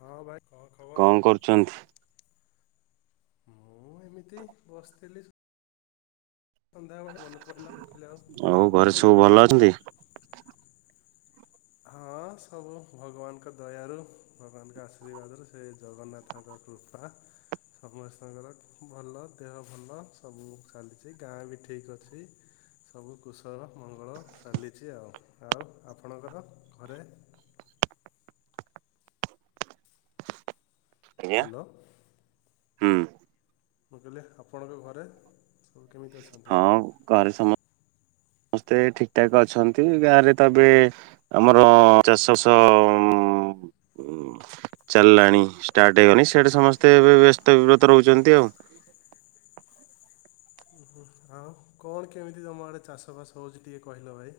ହଁ ଭାଇ କଣ ଖବର କଣ କରୁଚନ୍ତି। ମୁଁ ଏମିତି ବସିଥିଲି ସନ୍ଧ୍ୟା ବେଳେ ମନେ ପଡିଲା ମୁଁ କହିଲି ଆଉ ଦେହ ଭଲ ଅଛି ନା। ଲ ଅଛନ୍ତି। ହଁ ସବୁ ଭଗବାନଙ୍କ ଦୟାରୁ ଭଗବାନଙ୍କ ଆଶୀର୍ବାଦରୁ ସେ ଜଗ ନାଥ ଙ୍କ କୃପା ସମସ୍ତଙ୍କର ଭଲ ଦେହ ଭଲ ସବୁ ଚାଲିଚି ଗାଁ ବି ଠିକ୍ ଅଛି। ସବୁ କୁଶଳ ମଙ୍ଗଳ ଚାଲିଚି ଆଉ ଆଉ ଆପଣଙ୍କର ଘରେ ଆଜ୍ଞା ହ୍ୟାଲୋ ହୁଁ। ମୁଁ କହିଲି ଆପଣଙ୍କ ଘରେ। ସବୁ କେମିତି ଅଛନ୍ତି ହଁ ଘରେ ସମ ସ୍ତେ ଠିକ ଠାକ ଅଛନ୍ତି ଗାଁରେ ତ ଏବେ ଆମର ଚାଷ ସ ଉଁ ଉଁ ଚାଲଲାଣି ଷ୍ଟାର୍ଟ ହେଇଗଣି ସେଉଠି ସମସ୍ତେ ଏବେ ବେ ବ୍ୟସ୍ତ ବିବ୍ରତ ରହୁଛନ୍ତି ଆଉ। ଉ ହୁଁ ଆଉ କଣ କେମିତି ତମ ଆଡେ ଚାଷବାସ ହଉଚି ଟିକେ କହିଲ ଭାଇ।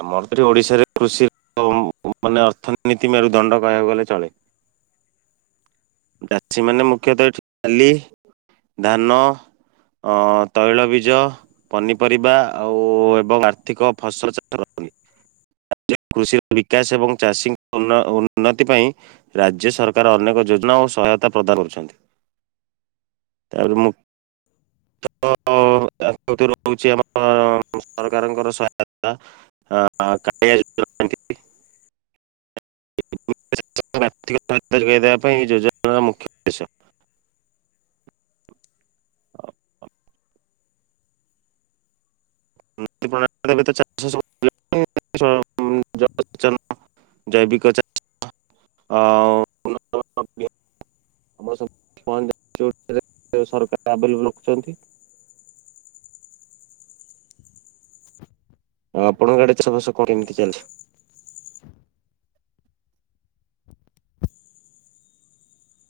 ଆମର ତ ଓଡିଶାରେ କୃଷି [unintelligible] [unintelligible] ମାନେ ଅର୍ଥନୀତି ମେରୁ ଦଣ୍ଡ କହିବାକୁ ଗଲେ ଚଳେ। ଚାଷୀ ମାନେ ମୁଖ୍ୟତଃ ଏଠି ଡାଲି ଧାନ ଅ ତୈଳ ବୀଜ ପନିପରିବା ଆଉ ଏବଂ ଆର୍ଥିକ ଫସଲ ଚା [unintelligible] କୃଷିର ବିକାଶ ଏବଂ ଚାଷୀଙ୍କ ଉନ୍ନ ଉନ୍ନତି ପାଇଁ ରାଜ୍ୟ ସରକାର ଅନେକ ଯୋଜନା ଓ ସହାୟତା ପ୍ରଦାନ କରୁଛନ୍ତି। ତାରେ ମୁଁ [unintelligible] କ [unintelligible] [unintelligible] [unintelligible] [unintelligible] ଅ [unintelligible] [unintelligible] ସରକାର ଆଭଲେବଲ ରଖୁଚନ୍ତି। ଆଉ ଆପଣଙ୍କ ଆଡ଼େ ଚାଷ ବାସ କଣ କେମିତି ଚାଲିଚି।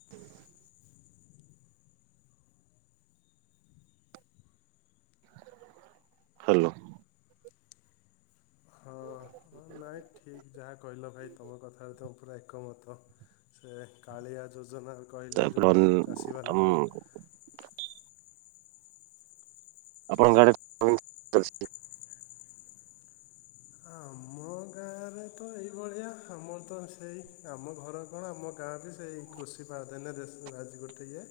[inaudible] ହ୍ୟାଲୋ। ହଁ ନାଇଁ ଠିକ ଯାହା କହିଲ ଭାଇ ତମ କଥା ହେ ତ ପୁରା ଏକମତ ସେ କାଳିଆ ଯୋଜନା କହିଲେ ତାପରେ ଯୋଉ ଅନ୍ ଆମ ଚାଷୀମାନଙ୍କର ଆପଣଙ୍କ ଆଡ଼େ [unintelligible] ଆମ ଗାଁରେ ତ ଏଇଭଳିଆ ଆମର ତ ସେଇ ଆମ ଘର କଣ ଆମ ଗାଁ ବି ସେଇ କୃଷି ପ୍ରାଧାନ୍ୟ ଦେଶ ରାଜ ଗୋଟେ ଇଏ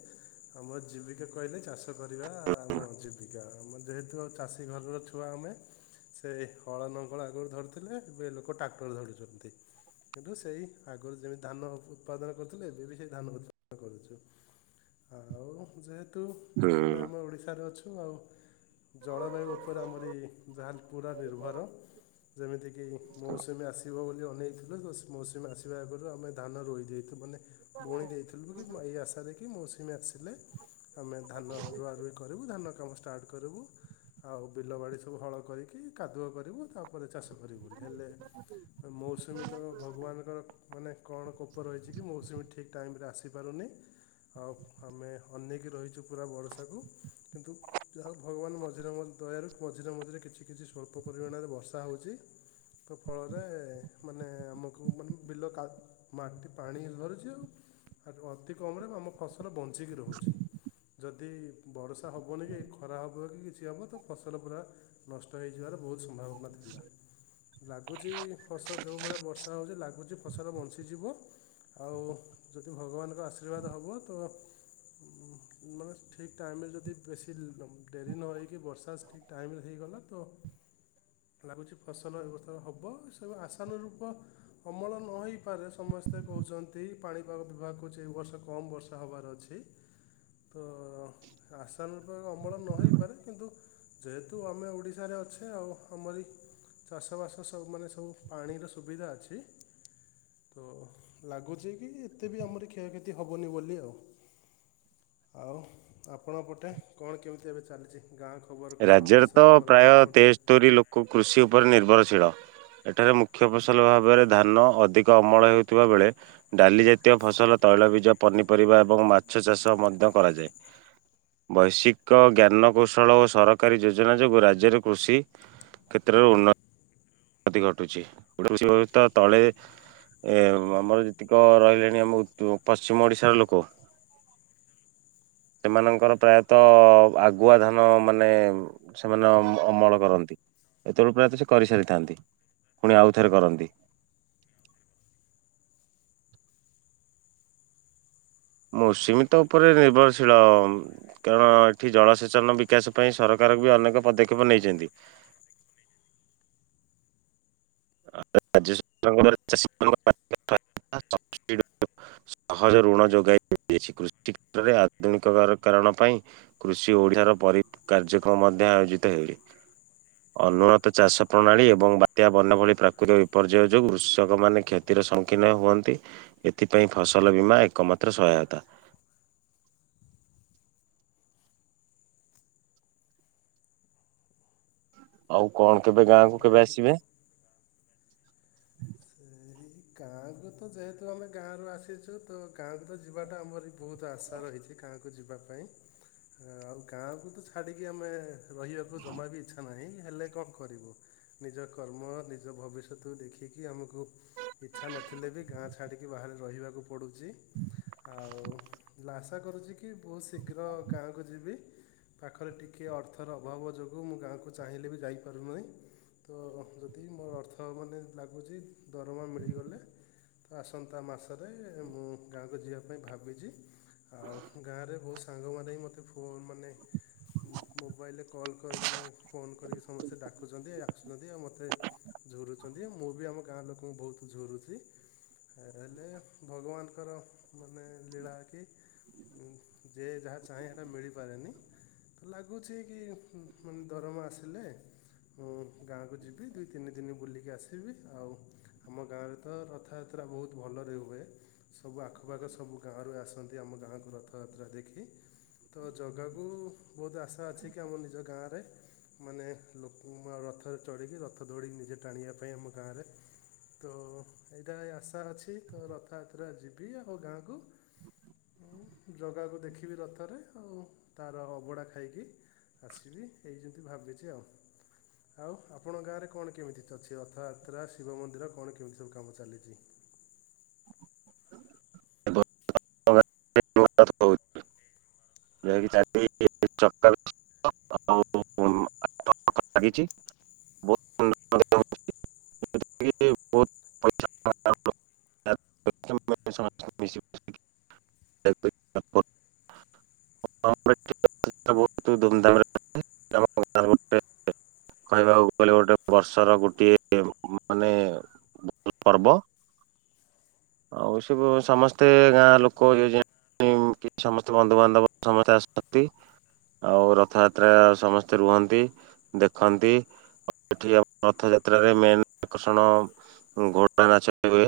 ଆମ ଜୀବିକା କହିଲେ ଚାଷ କରିବା ଆମ ଜୀବା କା ଯେହେତୁ ଆଉ ଚାଷୀ ଘରର ଛୁଆ ଆମେ ସେ ହଳ ନଙ୍ଗଳ ଆଗରୁ ଧରିଥିଲେ ଏ ଲୋକ ଟ୍ରାକ୍ଟର ଧରୁଚନ୍ତି। କିନ୍ତୁ ସେଇ ଆଗରୁ ଯେମିତି ଧାନ ଉତ୍ପାଦନ କରୁଥିଲେ ଏବେ ବି ସେଇ ଧାନ ଉତ୍ଦନ କରୁଚୁ। ଆଉ ଯେହେତୁ ହୁଁ। ମାନେ ଆମେ ଓଡିଶାରେ ଅଛୁ ଆଉ ଜଳବାୟୁ ଉପରେ ଆମରି ଯାହେଲେ ପୁରା ନିର୍ଭର ଯେମିତିକି ହଁ। ମୌସୁମୀ ଆସି ବ ବୋଲି ଅନେଇଥିଲୁ ମୈସୁମି ଆସିବା ଆଗରୁ ଆମେ ଧାନ ରୋଇଦେଇ ଥି ମାନେ ବୁଣିଦେଇଥି ଲୁ କି ମ ଇ ଆଶା ଦେଖି ମୌସୁମି ଆସିଲେ ଆମେ ଧାନ ରୁଆ ରୁଇ କରିବୁ ଧାନ କାମ ଷ୍ଟାର୍ଟ କରିବୁ। ଆଉ ବିଲ ବାଡି ସବୁ ହଳ କରିକି କାଦୁଅ କରିବୁ ତାପରେ ଚାଷ କରିବୁ ହେଲେ ମୌସୁମୀ ତ ଭଗବାନଙ୍କର ମାନେ କଣ କୋପ ରହିଛି କି ମୌସୁମୀ ଠିକ୍ ଟାଇମ ରେ ଆସିପାରୁନି ଆଉ ଆମେ ଅନେଇକି ରହିଛୁ ପୁରା ବର୍ଷା କୁ କିନ୍ତୁ [unintelligible] ଯାହା ଭଗବାନ ମଝିରେ ମଝି ଦୟାରୁ ମଝିରେ ମଝିରେ କିଛି କିଛି ସ୍ୱଳ୍ପ ପରିମାଣରେ ବର୍ଷା ହେଉଛି ତ ଫଳ ରେ ମାନେ ଆମକୁ ମାନେ ବିଲ ମାଟି କା ପାଣି ଧରୁଛି ଅତି କମରେ ଆମ ଫସଲ ବଞ୍ଚିକି ରହୁଛି ଯଦି ବର୍ଷା ହେବନି କି ଖରା ହେବ କି କିଛି ହେବ ତ ଫସଲ ପୁରା ନଷ୍ଟ ହେଇଯିବାର ବହୁତ ସମ୍ଭାବନା ଥିଲା ଲାଗୁଛି ଫସ ଯେଉଁ ଭଳିଆ ବର୍ଷା ହେଉଛି ଲାଗୁଛି ଫସଲ ବଞ୍ଚିଯିବ। ଆଉ ଯଦି ଭଗବାନଙ୍କ ଆଶୀର୍ବାଦ ହବ ତ ଉଁ ମାନେ ଠିକ୍ ଟାଇମରେ ଯଦି ବେଶୀ ଡେରି ନହଇକି ବର୍ଷା ଠିକ୍ ଟାଇମ ରେ ହେଇଗଲା ତ ଲାଗୁଛି ଫସଲ ଏ ବସ୍ତ ହବ ଏ ସବୁ ଆସାନୁ ରୂପ ଅମଳ ନ ହେଇପାରେ ସମସ୍ତେ କହୁଛନ୍ତି ପାଣିପାଗ ବିଭାଗ କଉଚି ଏ ବର୍ଷ କମ ବର୍ଷା ହବାର ଅଛି। ତ ଆସାନୁ ରୂପ ଅମଳ ନ ହେଇପାରେ କିନ୍ତୁ ଯେହେତୁ ଆମେ ଓଡିଶାରେ ଅଛେ ଆଉ ଆମରି ଚାଷବାସ ସ ତ ସବୁ ମାନେ ସବୁ ପାଣିର ସୁବିଧା ଅଛି। ଉଁ ଲାଗୁଚି କି ଏତେ ବି ଆମର କ୍ଷୟକ୍ଷତି ହେବନି ବୋଲି ଆଉ। ଆଉ ଆପଣଙ୍କ ପଟେ କଣ କେମିତି ଏବେ ଚାଲିଚି? ଗାଁ ଖବର କଣ ଦେଶ ଖବର କଣ କୁହନ୍ତୁ। କୁ କୃଷି ଉପରେ ନିର୍ଭରଶୀଳ। ଏଠାରେ ମୁଖ୍ୟ ଫସଲ ଭାବରେ ଧାନ ଅଧିକ ଅମଳ ହେଉଥିବା ବେଳେ ଡାଲି ଜାତୀୟ ଫସଲ, ତୈଳବୀଜ, ପନିପରିବା ଏବଂ ମାଛ ଚାଷ ମଧ୍ୟ କରାଯାଏ। ବୈସିୟିକ ଜ୍ଞାନକୌଶଳ ଓ ସ ସରକାରୀ ଯୋଜନା ଯୋଗୁଁ ରାଜ୍ୟରେ କୃଷି କ୍ଷେତ୍ରରେ ଉନ୍ନ ତି ଘଟୁଛି [unintelligible] ତଳେ ଏ ଆମର ଯେତିକ ରହିଲେଣି ଆମ ଉ ପଶ୍ଚିମ ଓଡ଼ିଶାର ଲୋକ। ଏମାନଙ୍କର ପ୍ରାୟତଃ ଆଗୁଆ ଧାନ ମାନେ ସେମାନେ ଅ ଅମଳ କରନ୍ତି ଏତେଅଳୁ ପ୍ରାୟତଃ ସେ କରିସାରିଥାନ୍ତି ପୁଣି ଆଉଥରେ କରନ୍ତି। ମୌସୁମୀ ତ ଉପରେ ନିର୍ଭରଶୀଳ। କାରଣ ଏଠି ଜଳସେଚନ ବିକାଶ ପାଇଁ ସରକାର ବି ଅନେକ ପଦକ୍ଷେପ ନେଇଛନ୍ତି। ରାଜ୍ୟ ସରକାରଙ୍କ ଚାଷୀଙ୍କ [unintelligible] ସହଜ ଋଣ ଯୋଗାଇ ଦେଇଛି କୃଷି କ୍ଷେତ୍ରରେ ଆଧୁନିକ କାରଣ ପାଇଁ। କୃଷି ଓଡିଶାର ପରି କାର୍ଯ୍ୟକ୍ରମ ମଧ୍ୟ ଆୟୋଜିତ ହେଲେ। ଅନୁନତ ଚାଷ ପ୍ରଣାଳୀ ଏବଂ ବାତ୍ୟା ବନ୍ୟା ଭଳି ପ୍ରାକୃତିକ ବିପର୍ଯ୍ୟୟ ଯୋଗୁଁ କୃଷକମାନେ କ୍ଷତିର ସମ୍ୟୁଖିନ ହୁଅନ୍ତି। ଏଥିପାଇଁ ଫସଲ ବୀମା ଏକମାତ୍ର ସହାୟତା। ଆଉ କଣ କେବେ ହଁ ଗାଁକୁ କେବେ ଭାଇ ଆସିବେ? ସେ ଇ। ଗାଁକୁ ତ ଯେହେତୁ ଆମେ ଗାଁରୁ ଆସିଛୁ ତ ଗାଁକୁ ତ ଯିବାଟା ଆମର ବହୁତ ଆଶା ରହିଛି ଗାଁକୁ କୁ ଯିବା ପାଇଁ। ଆଁ ଆଉ ଗାଁକୁ ତ ଛାଡିକି ଆମେ ରହିବାକୁ ଜମା ବି ଇଚ୍ଛା ନାହିଁ ହେଲେ କଣ କରିବୁ। ନିଜ କର୍ମ ନିଜ ଭବିଷ୍ୟତକୁ ଦେଖିକି ଆମକୁ ଇଚ୍ଛା ନଥିଲେ ବି ଗାଁ ଛାଡ଼ିକି ବାହାରେ ରହିବାକୁ ପଡ଼ୁଛି। ଆଉ ଲା ଆଶା କରୁଛି କି ବହୁତ ଶୀଘ୍ର ଗାଁକୁ ଯିବି। ପାଖରେ ଟିକିଏ ଅର୍ଥର ଅଭାବ ଯୋଗୁଁ ମୁଁ ଗାଁକୁ ଚାହିଁଲେ ବି ଯାଇପାରୁନାହିଁ। ତ ଯଦି ମୋର ଅର୍ଥ ମାନେ ଲାଗୁଛି ଦରମା ମିଳିଗଲେ ଆସନ୍ତା ମାସରେ ମୁଁ ଗାଁକୁ ଯିବା ପାଇଁ ଭାବୁଚି। ଆଉ ଗାଁରେ ବହୁତ ସାଙ୍ଗମାନେ ହିଁ ମତେ ଫୋନ୍ ମାନେ ମୋବାଇଲରେ କଲ୍ କରି ମାନେ ଫୋନ୍ କରିକି ସମସ୍ତେ ଡାକୁଛନ୍ତି ଆସୁଛନ୍ତି ଆଉ ମୋତେ ଝୁରୁଛନ୍ତି ମୁଁ ବି ଆମ ଗାଁ ଲୋକଙ୍କୁ ଝୁରୁଛି ହେଲେ ଭଗବାନଙ୍କର ମାନେ ଲୀଳା କି ଉଁ ଯେ ଯାହା ଚାହେଁ ସେଟା ମିଳିପାରେନି। ତ ଲାଗୁଛି କି ହୁଁ ମାନେ ଦରମା ଆସିଲେ ମୁଁ ଗାଁକୁ ଯିବି ଦୁଇ ତିନି ଦିନି ବୁଲିକି ଆସିବି ଆଉ ଆମ ଗାଁରେ ତ ରଥଯାତ୍ରା ବହୁତ ଭଲରେ ହୁଏ। ସବୁ ଆଖପାଖ ସବୁ ଗାଁରୁ ଆସନ୍ତି ଆମ ଗାଁକୁ ରଥଯାତ୍ରା ଦେଖି। ତ ଜଗାକୁ ବହୁତ ଆଶା ଅଛି କି ଆମ ନିଜ ଗାଁରେ ମାନେ ଲୋକ ରଥରେ ଚଢ଼ିକି ରଥ ଦଉଡ଼ିକି ନିଜେ ଟାଣିବା ପାଇଁ ଆମ ଗାଁରେ ତ ଏଇଟା ଆଶା ଅଛି ତ ରଥଯାତ୍ରା ଯିବି ଆଉ ଗାଁକୁ ହୁଁ ଜଗାକୁ ଦେଖିବି ରଥରେ ଆଉ ତାର ଅବଢା ଖାଇକି ଆସିବି ଏଇ ଯେମିତି ଭାବିଛି ଆଉ ଆଉ ଆପଣଙ୍କ ଗାଁରେ କଣ କେମିତି ଅଛି ରଥଯାତ୍ରା ଶିବ ମନ୍ଦିର କଣ କେମିତି ସବୁ କାମ ଚାଲିଛି? [inaudible] [inaudible] [inaudible] [inaudible] [inaudible] ବହୁତ ଧୁମଧାମରେ ଆମ ଗାଁରେ ଗୋଟେ କହିବାକୁ ଗଲେ ଗୋଟେ ବର୍ଷର ଗୋଟିଏ ମାନେ ଭଲ ପର୍ବ ଆଉ ସବୁ ସମସ୍ତେ ଗାଁ ଲୋକ ଯ କି ସମସ୍ତେ ବନ୍ଧୁବାନ୍ଧବ ସମସ୍ତେ ଆସନ୍ତି। ଆଉ ରଥଯାତ୍ରା ସମସ୍ତେ ରୁହନ୍ତି ଦେଖନ୍ତି ଉ ଏଠି ଆମ ରଥଯାତ୍ରାରେ ମେନ୍ ଆକର୍ଷଣ ଘୋଡ଼ା ନାଚ ହୁଏ।